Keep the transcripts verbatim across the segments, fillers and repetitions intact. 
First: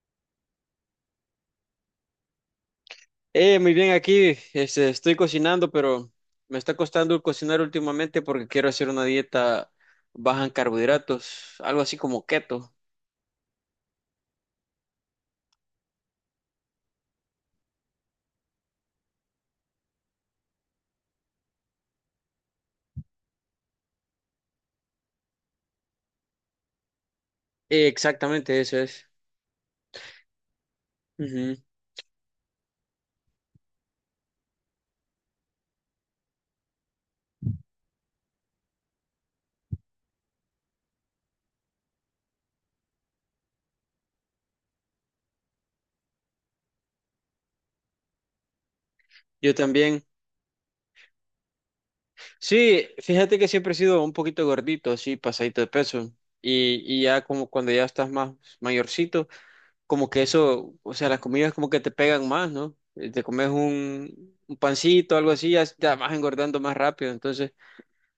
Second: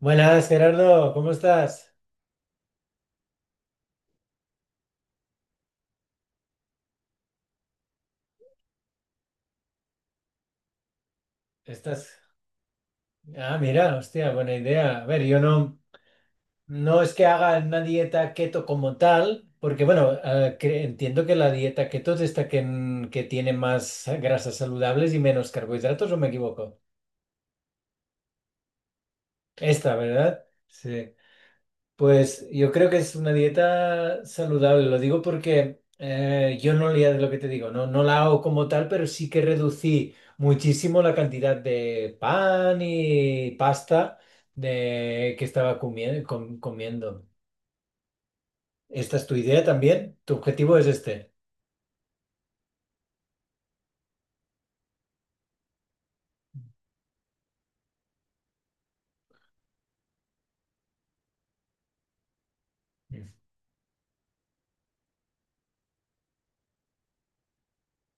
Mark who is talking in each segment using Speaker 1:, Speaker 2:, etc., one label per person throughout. Speaker 1: Buenas, Gerardo, ¿cómo estás?
Speaker 2: Eh, muy bien, aquí este, estoy cocinando, pero me está costando cocinar últimamente porque quiero hacer una dieta baja en carbohidratos, algo así
Speaker 1: Estás.
Speaker 2: como keto.
Speaker 1: Ah, mira, hostia, buena idea. A ver, yo no, no es que haga una dieta keto como tal, porque bueno, eh, cre- entiendo que la dieta keto es esta que, n- que tiene más grasas saludables y menos carbohidratos, ¿o me equivoco?
Speaker 2: Eh, exactamente, eso es.
Speaker 1: Esta, ¿verdad? Sí.
Speaker 2: Ujú.
Speaker 1: Pues yo creo que es una dieta saludable, lo digo porque eh, yo no leía de lo que te digo, no, no la hago como tal, pero sí que reducí muchísimo la cantidad de pan y pasta de, que estaba comie- com- comiendo. ¿Esta es tu
Speaker 2: Yo
Speaker 1: idea
Speaker 2: también.
Speaker 1: también? ¿Tu objetivo es este?
Speaker 2: Sí, fíjate que siempre he sido un poquito gordito, así, pasadito de peso. Y, y ya como cuando ya estás más mayorcito, como que eso, o sea, las comidas como que te pegan más, ¿no? Eh, Te
Speaker 1: Mm.
Speaker 2: comes un, un pancito, algo así, ya, ya vas engordando más rápido. Entonces,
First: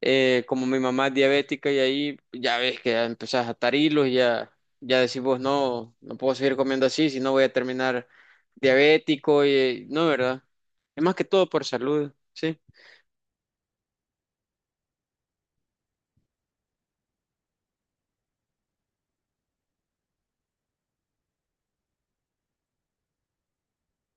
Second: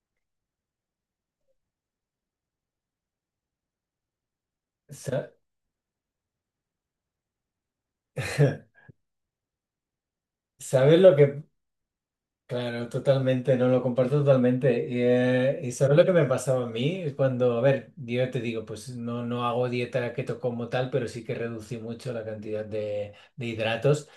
Speaker 2: Eh, como mi mamá es diabética y ahí ya ves que ya empezás a atar hilos y ya, ya decís
Speaker 1: Sa-
Speaker 2: vos, no, no puedo seguir comiendo así, si no voy a terminar diabético y eh, no, ¿verdad?
Speaker 1: ¿Sabes
Speaker 2: Es
Speaker 1: lo
Speaker 2: más que
Speaker 1: que,
Speaker 2: todo por salud, ¿sí?
Speaker 1: claro, totalmente, no lo comparto totalmente. Y, eh, y sabes lo que me pasaba a mí Es cuando, A ver, yo te digo, pues no, no hago dieta keto como tal, pero sí que reducí mucho la cantidad de, de hidratos.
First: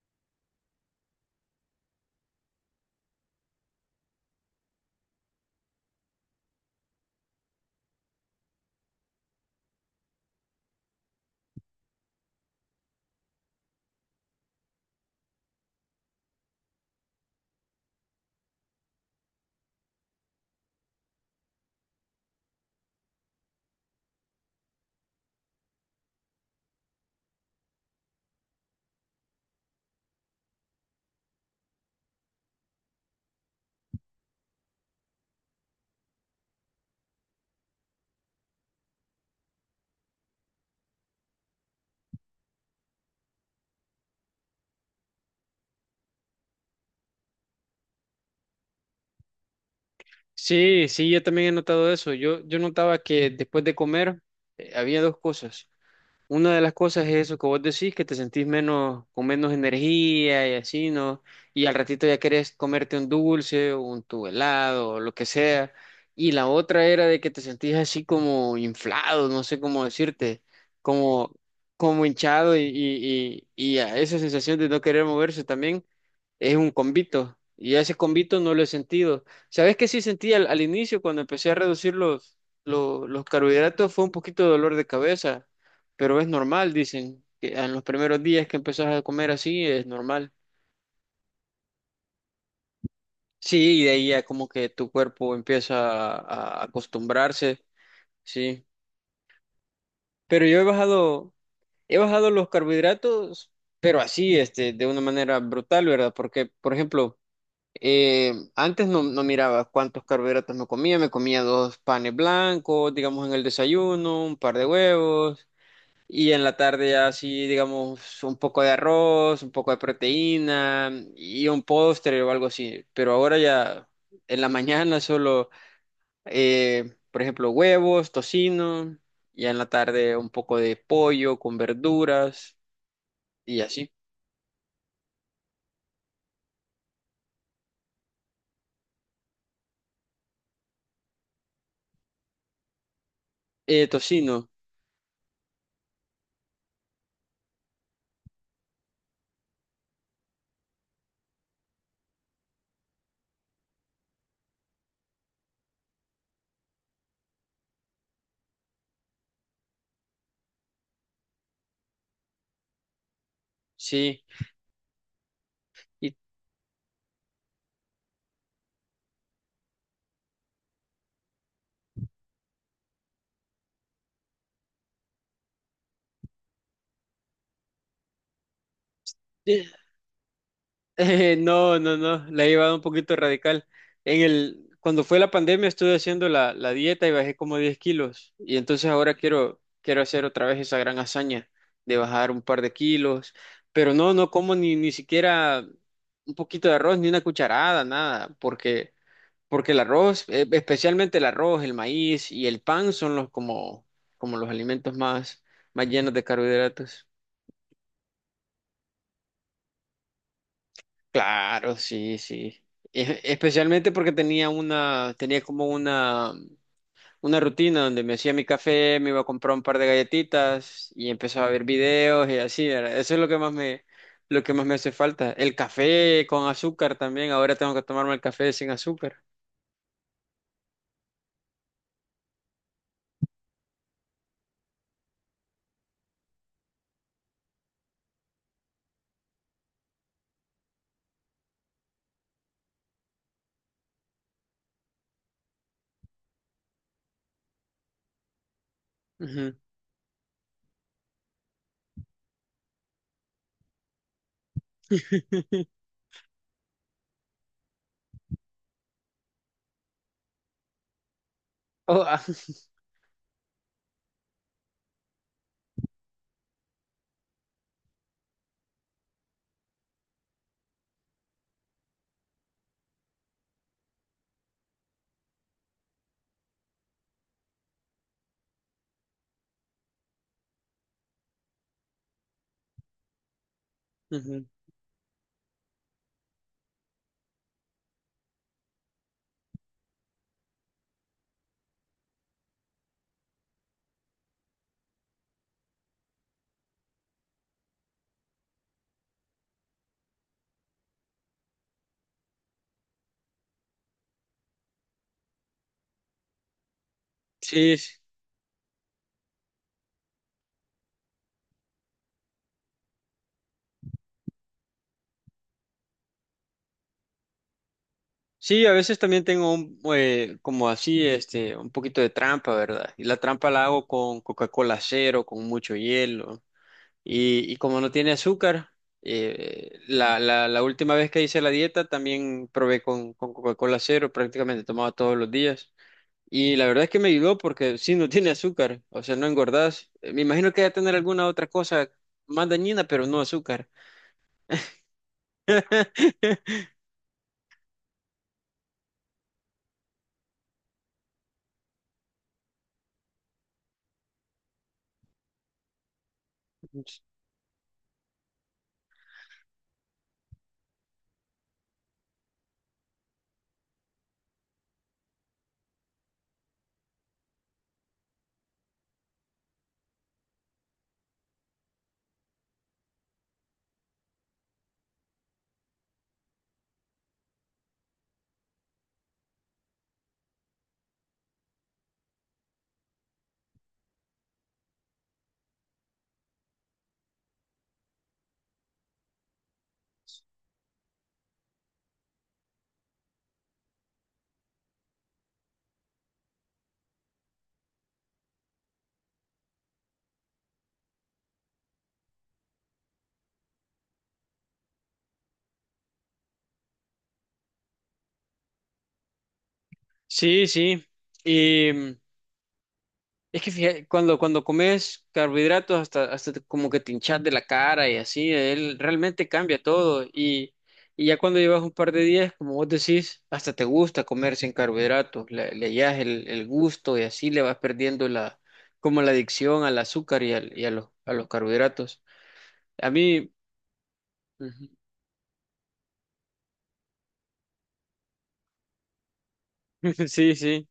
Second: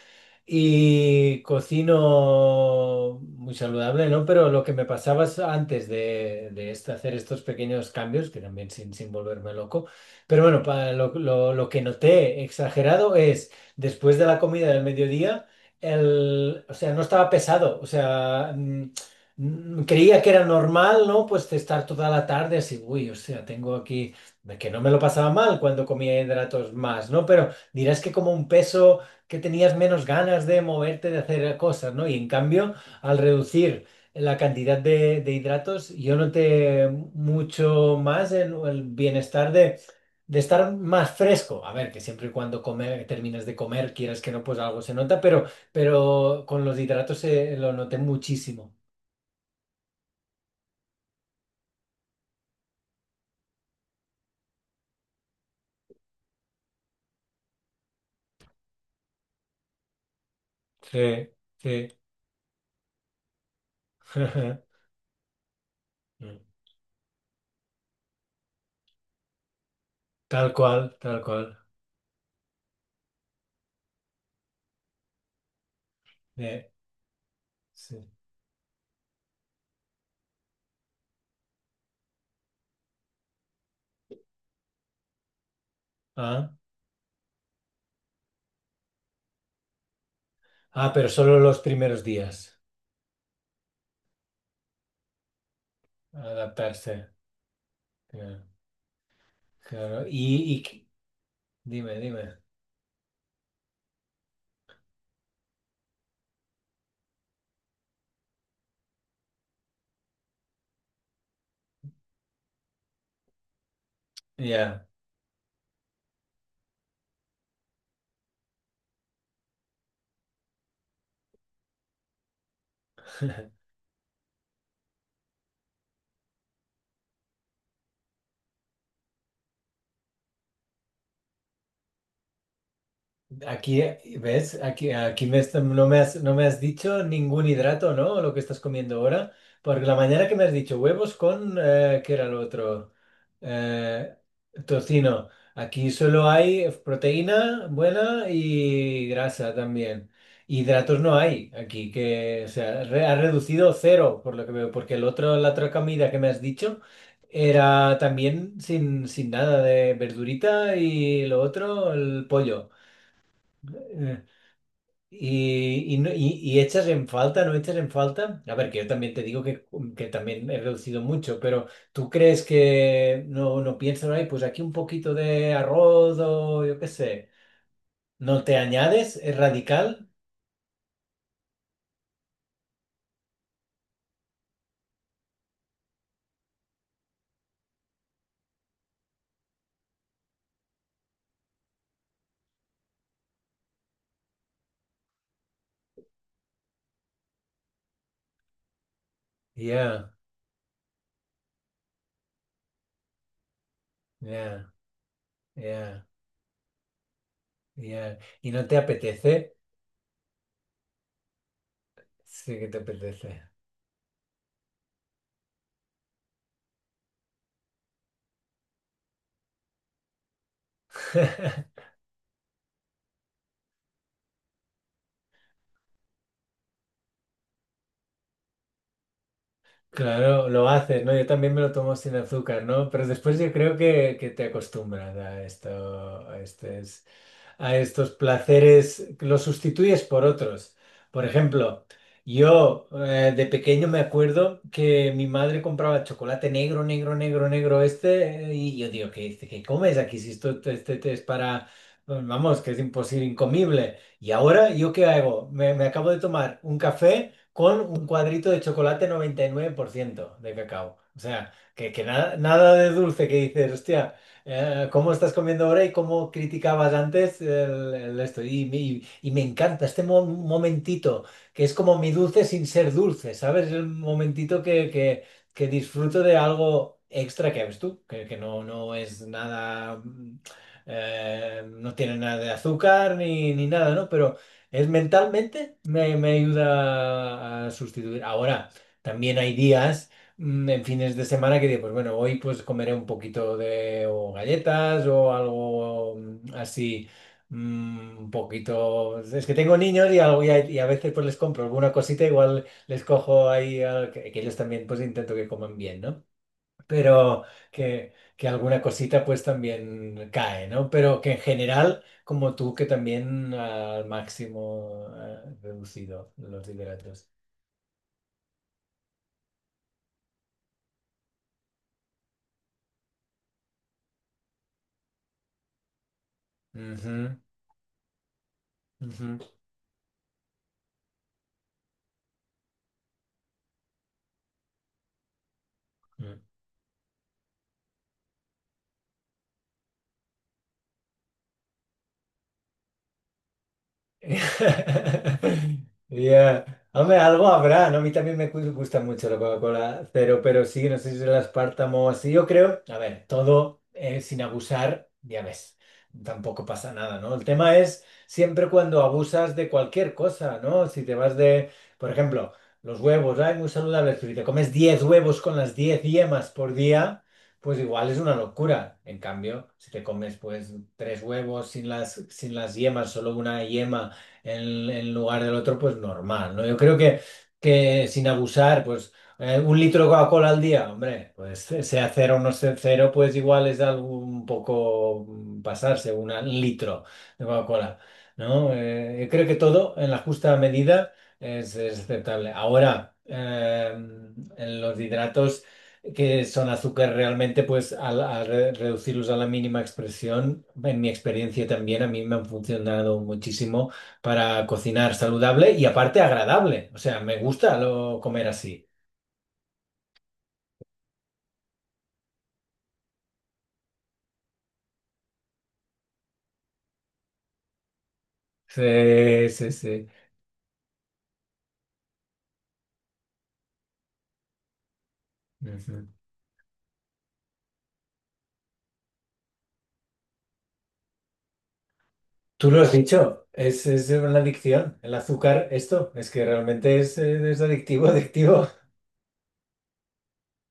Speaker 1: Y cocino muy saludable, ¿no? Pero lo que me pasaba es antes de, de este- hacer estos pequeños cambios, que también sin, sin volverme loco, pero bueno, pa- lo, lo- lo que noté exagerado es después de la comida del mediodía, el, o sea, no estaba pesado, o sea, mm, mm, creía que era normal, ¿no? Pues de estar toda la tarde así, uy, o sea, tengo aquí, que no me lo pasaba mal cuando comía hidratos más, ¿no? Pero dirás que como un peso, que tenías menos ganas de moverte, de hacer cosas, ¿no? Y en cambio, al reducir la cantidad de, de hidratos, yo noté mucho más en el bienestar de, de estar más fresco. A ver, que siempre y cuando comer, termines de comer, quieras que no, pues algo se nota, pero, pero con los hidratos se, lo noté muchísimo.
Speaker 2: Sí, sí, yo también he notado eso. Yo, yo notaba que después de comer eh, había dos cosas. Una de las cosas es eso que vos decís, que te sentís menos, con menos energía y así, ¿no?
Speaker 1: Sí,
Speaker 2: Y al
Speaker 1: sí.
Speaker 2: ratito ya querés comerte un dulce, un tu helado, o lo que sea. Y
Speaker 1: Mm.
Speaker 2: la otra era de que te sentís así como inflado, no sé cómo decirte,
Speaker 1: Tal cual, tal
Speaker 2: como,
Speaker 1: cual.
Speaker 2: como hinchado y, y, y, y a esa sensación de no querer moverse también es
Speaker 1: Eh,
Speaker 2: un convito y ese
Speaker 1: sí.
Speaker 2: convito no lo he sentido. ¿Sabes qué sí sentí al, al inicio cuando empecé a reducir los, lo- los carbohidratos? Fue un poquito de dolor de cabeza, pero es
Speaker 1: Ah,
Speaker 2: normal, dicen, que en los primeros días que empezás a comer así es normal.
Speaker 1: ah, pero solo los primeros días.
Speaker 2: Sí, y de ahí ya como que tu cuerpo empieza a, a
Speaker 1: Adaptarse.
Speaker 2: acostumbrarse,
Speaker 1: Eh.
Speaker 2: sí.
Speaker 1: Claro,
Speaker 2: Pero yo
Speaker 1: y,
Speaker 2: he
Speaker 1: y-
Speaker 2: bajado,
Speaker 1: dime,
Speaker 2: he bajado
Speaker 1: dime.
Speaker 2: los carbohidratos, pero así, este, de una manera brutal, ¿verdad? Porque, por ejemplo, Eh, antes no, no miraba cuántos carbohidratos me comía, me comía dos panes blancos, digamos en el desayuno, un par de
Speaker 1: Ya,
Speaker 2: huevos y en la tarde ya así, digamos, un poco de arroz, un poco de proteína y un postre o algo así. Pero ahora ya en la mañana solo, eh, por ejemplo, huevos, tocino, y en la tarde un poco de pollo con verduras y
Speaker 1: aquí,
Speaker 2: así.
Speaker 1: eh, ¿ves? Aquí, aquí me est- no me has, no me has dicho ningún hidrato, ¿no? Lo que estás comiendo ahora. Porque la mañana que me has dicho huevos con, eh, ¿qué era lo otro?
Speaker 2: Eh,
Speaker 1: Eh,
Speaker 2: tocino,
Speaker 1: tocino. Aquí solo hay proteína buena y grasa también. Hidratos no hay aquí, que, o sea, re- ha reducido cero, por lo que veo, porque el otro, la otra comida que me has dicho era también sin, sin nada de verdurita y lo otro, el pollo. Eh,
Speaker 2: sí.
Speaker 1: y, y, no-
Speaker 2: Y
Speaker 1: y- y echas en falta, no echas en falta. A ver, que yo también te digo que, que también he reducido mucho, pero ¿tú crees que no, no piensas, ay, pues aquí un poquito de arroz o yo qué sé? ¿No te añades? ¿Es
Speaker 2: eh,
Speaker 1: radical?
Speaker 2: Eh, no, no, no, la he llevado un poquito radical. En el, cuando fue la pandemia estuve haciendo la, la dieta y bajé como diez kilos y entonces ahora quiero, quiero hacer otra vez esa gran hazaña de bajar un par de kilos, pero no, no como ni, ni siquiera un poquito de arroz, ni una cucharada, nada, porque, porque el
Speaker 1: Ya,
Speaker 2: arroz, eh, especialmente el arroz, el maíz y el pan son los como, como los
Speaker 1: ya,
Speaker 2: alimentos más, más
Speaker 1: ya,
Speaker 2: llenos de carbohidratos.
Speaker 1: ya. ¿Y no te apetece?
Speaker 2: Claro, sí,
Speaker 1: Sí
Speaker 2: sí.
Speaker 1: que te
Speaker 2: E-
Speaker 1: apetece.
Speaker 2: especialmente porque tenía una, tenía como una, una rutina donde me hacía mi café, me iba a comprar un par de galletitas y empezaba a ver videos y así, ¿verdad? Eso es lo que más me, lo que más me hace falta. El café con azúcar también. Ahora tengo que tomarme el café sin azúcar.
Speaker 1: Claro, lo haces, ¿no? Yo también me lo tomo sin azúcar, ¿no? Pero después yo creo que, que te acostumbras a esto, a esto, a estos placeres, los sustituyes por otros. Por ejemplo, yo, eh, de pequeño me acuerdo que mi madre compraba chocolate negro, negro, negro, negro este, eh, y yo digo, ¿qué,
Speaker 2: Ujú.
Speaker 1: qué comes aquí si esto te- este, te es para, pues, vamos, que es imposible, incomible? Y ahora, ¿yo qué hago? Me, me acabo de tomar un café con un cuadrito de chocolate noventa y nueve por ciento de cacao. O sea, que,
Speaker 2: Oh,
Speaker 1: que
Speaker 2: ah,
Speaker 1: nada, nada de dulce que dices, hostia. Eh, ¿cómo estás comiendo ahora y cómo criticabas antes el, el esto? Y, me y me encanta este mo- momentito, que es como mi dulce sin ser dulce, ¿sabes? Es el momentito que, que- que disfruto de algo extra que ves tú, que, que no, no es nada, mm, eh, no tiene nada de azúcar ni, ni nada, ¿no? Pero
Speaker 2: ujú.
Speaker 1: es mentalmente me, me ayuda a sustituir. Ahora, también hay días. Mm, en fines de semana que digo, pues bueno, hoy pues comeré un poquito de o galletas o algo mm, así, mm, un poquito. Es que tengo niños y, algo, y, a, y a veces pues les compro alguna cosita, igual les cojo ahí, al- que, que ellos también pues intento que coman bien, ¿no? Pero
Speaker 2: Sí, sí,
Speaker 1: que, que alguna cosita pues también cae, ¿no? Pero que en general, como tú, que también al máximo eh, reducido los hidratos.
Speaker 2: sí, a veces también tengo un, eh, como así, este, un poquito de trampa, ¿verdad? Y la trampa la hago con Coca-Cola cero, con mucho hielo.
Speaker 1: Ujú,
Speaker 2: Y, y como no tiene azúcar, eh, la, la- la última vez que hice la dieta también probé con, con Coca-Cola cero, prácticamente tomaba todos los días.
Speaker 1: ujú.
Speaker 2: Y la verdad es que me ayudó porque sí, no tiene azúcar, o sea, no engordás. Eh, Me imagino que va a tener alguna otra cosa más dañina, pero no azúcar.
Speaker 1: Ya. Hombre, algo habrá, ¿no? A mí también me gu- gusta mucho la Coca-Cola cero, pero sí, no sé si es el aspartamo o así. Yo creo, a ver, todo eh, sin abusar, ya ves, tampoco pasa nada, ¿no? El tema es siempre cuando abusas de cualquier cosa, ¿no? Si te vas de, por ejemplo, los huevos, ay, muy saludables, pero si te comes diez huevos con las diez yemas por día, pues igual es una locura. En cambio, si te comes, pues, tres huevos sin las, sin las yemas, solo una yema en, en lugar del otro, pues normal, ¿no? Yo creo que, que sin abusar, pues eh, un litro de Coca-Cola al día, hombre, pues sea cero o no sea cero, pues igual es algo un poco mm, pasarse, una- un litro de Coca-Cola, ¿no? Eh, yo creo que todo en la justa medida es, es aceptable. Ahora, eh, en los hidratos que son azúcar realmente, pues al, al re- reducirlos a la mínima expresión, en mi experiencia también, a mí me han funcionado muchísimo para cocinar saludable y aparte agradable. O sea, me gusta lo, comer así.
Speaker 2: Sí, sí, y es que fija- cuando, cuando comes carbohidratos hasta, hasta te- como que te hinchas de la cara y así, él realmente
Speaker 1: Sí,
Speaker 2: cambia
Speaker 1: sí,
Speaker 2: todo.
Speaker 1: sí.
Speaker 2: Y, y ya cuando llevas un par de días, como vos decís, hasta te gusta comer sin carbohidratos, le, le hallas
Speaker 1: Ujú.
Speaker 2: el, el gusto y así le vas perdiendo la, como la adicción al azúcar y, al- y a los, a los carbohidratos.
Speaker 1: Tú lo
Speaker 2: A
Speaker 1: has
Speaker 2: mí,
Speaker 1: dicho, es, es una
Speaker 2: ujú,
Speaker 1: adicción. El azúcar, esto, es que realmente es, eh, es adictivo, adictivo.
Speaker 2: sí, sí.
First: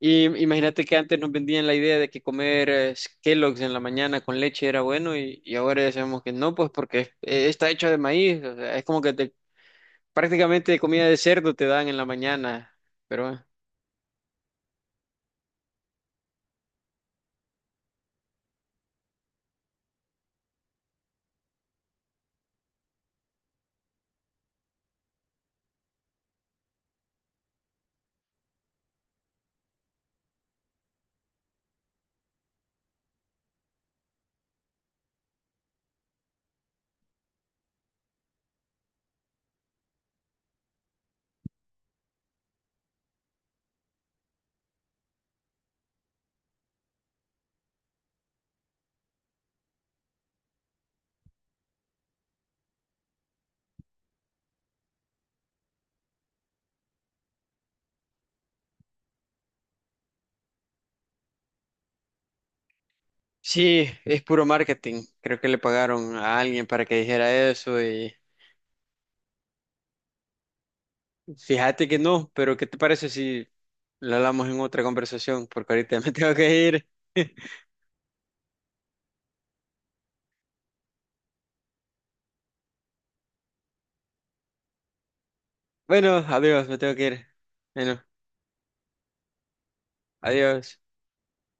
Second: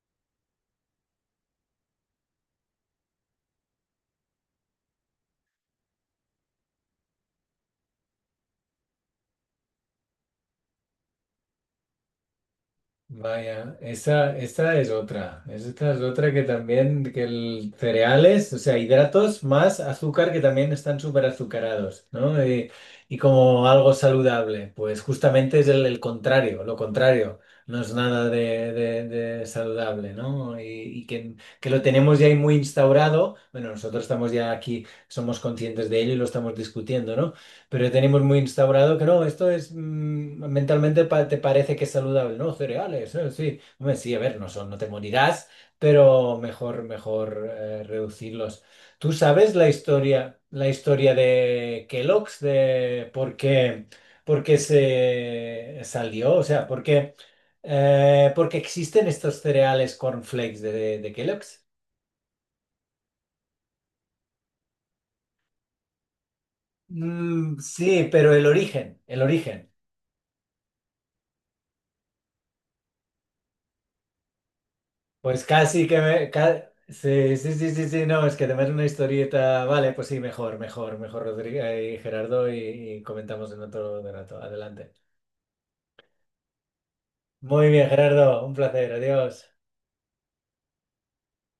Speaker 2: Y imagínate que antes nos vendían la idea de que comer eh, Kellogg's en la mañana con leche era bueno y, y ahora ya sabemos que no, pues porque es- eh, está hecho de maíz, o sea, es como que te- prácticamente comida de cerdo te dan en la mañana, pero eh,
Speaker 1: Vaya, esta, esta es otra. Esta es otra que también, que el cereales, o sea, hidratos más azúcar que también están súper azucarados, ¿no? Y, y como algo saludable, pues justamente es el, el contrario, lo contrario. No es nada de, de- de saludable, ¿no? Y, y que, que lo tenemos ya ahí muy instaurado. Bueno, nosotros estamos ya aquí, somos conscientes de ello y lo estamos discutiendo, ¿no? Pero ya tenemos muy instaurado que no, esto es mm, mentalmente pa- te parece que es saludable, ¿no? Cereales, eh, sí. Hombre, sí, a ver, no son, no te morirás, pero mejor, mejor eh, reducirlos. ¿Tú sabes la historia, la historia de Kellogg's, de por qué, por qué se salió? O sea, ¿por qué, eh, por qué existen estos cereales cornflakes de, de, Kellogg's?
Speaker 2: sí, es puro marketing, creo que le pagaron a alguien para que dijera
Speaker 1: Mm,
Speaker 2: eso
Speaker 1: sí,
Speaker 2: y
Speaker 1: pero el origen, el origen.
Speaker 2: fíjate que no, pero ¿qué te parece si lo hablamos en otra
Speaker 1: Pues
Speaker 2: conversación? Porque
Speaker 1: casi que
Speaker 2: ahorita me
Speaker 1: me...
Speaker 2: tengo
Speaker 1: ca-
Speaker 2: que ir.
Speaker 1: sí, sí, sí, sí, sí, no, es que además una historieta... Vale, pues sí, mejor, mejor, mejor, Rodrigo eh, y Gerardo, y, y comentamos en otro rato. Adelante.
Speaker 2: Bueno, adiós, me tengo que ir.
Speaker 1: Muy bien,
Speaker 2: Bueno,
Speaker 1: Gerardo, un placer, adiós.
Speaker 2: adiós.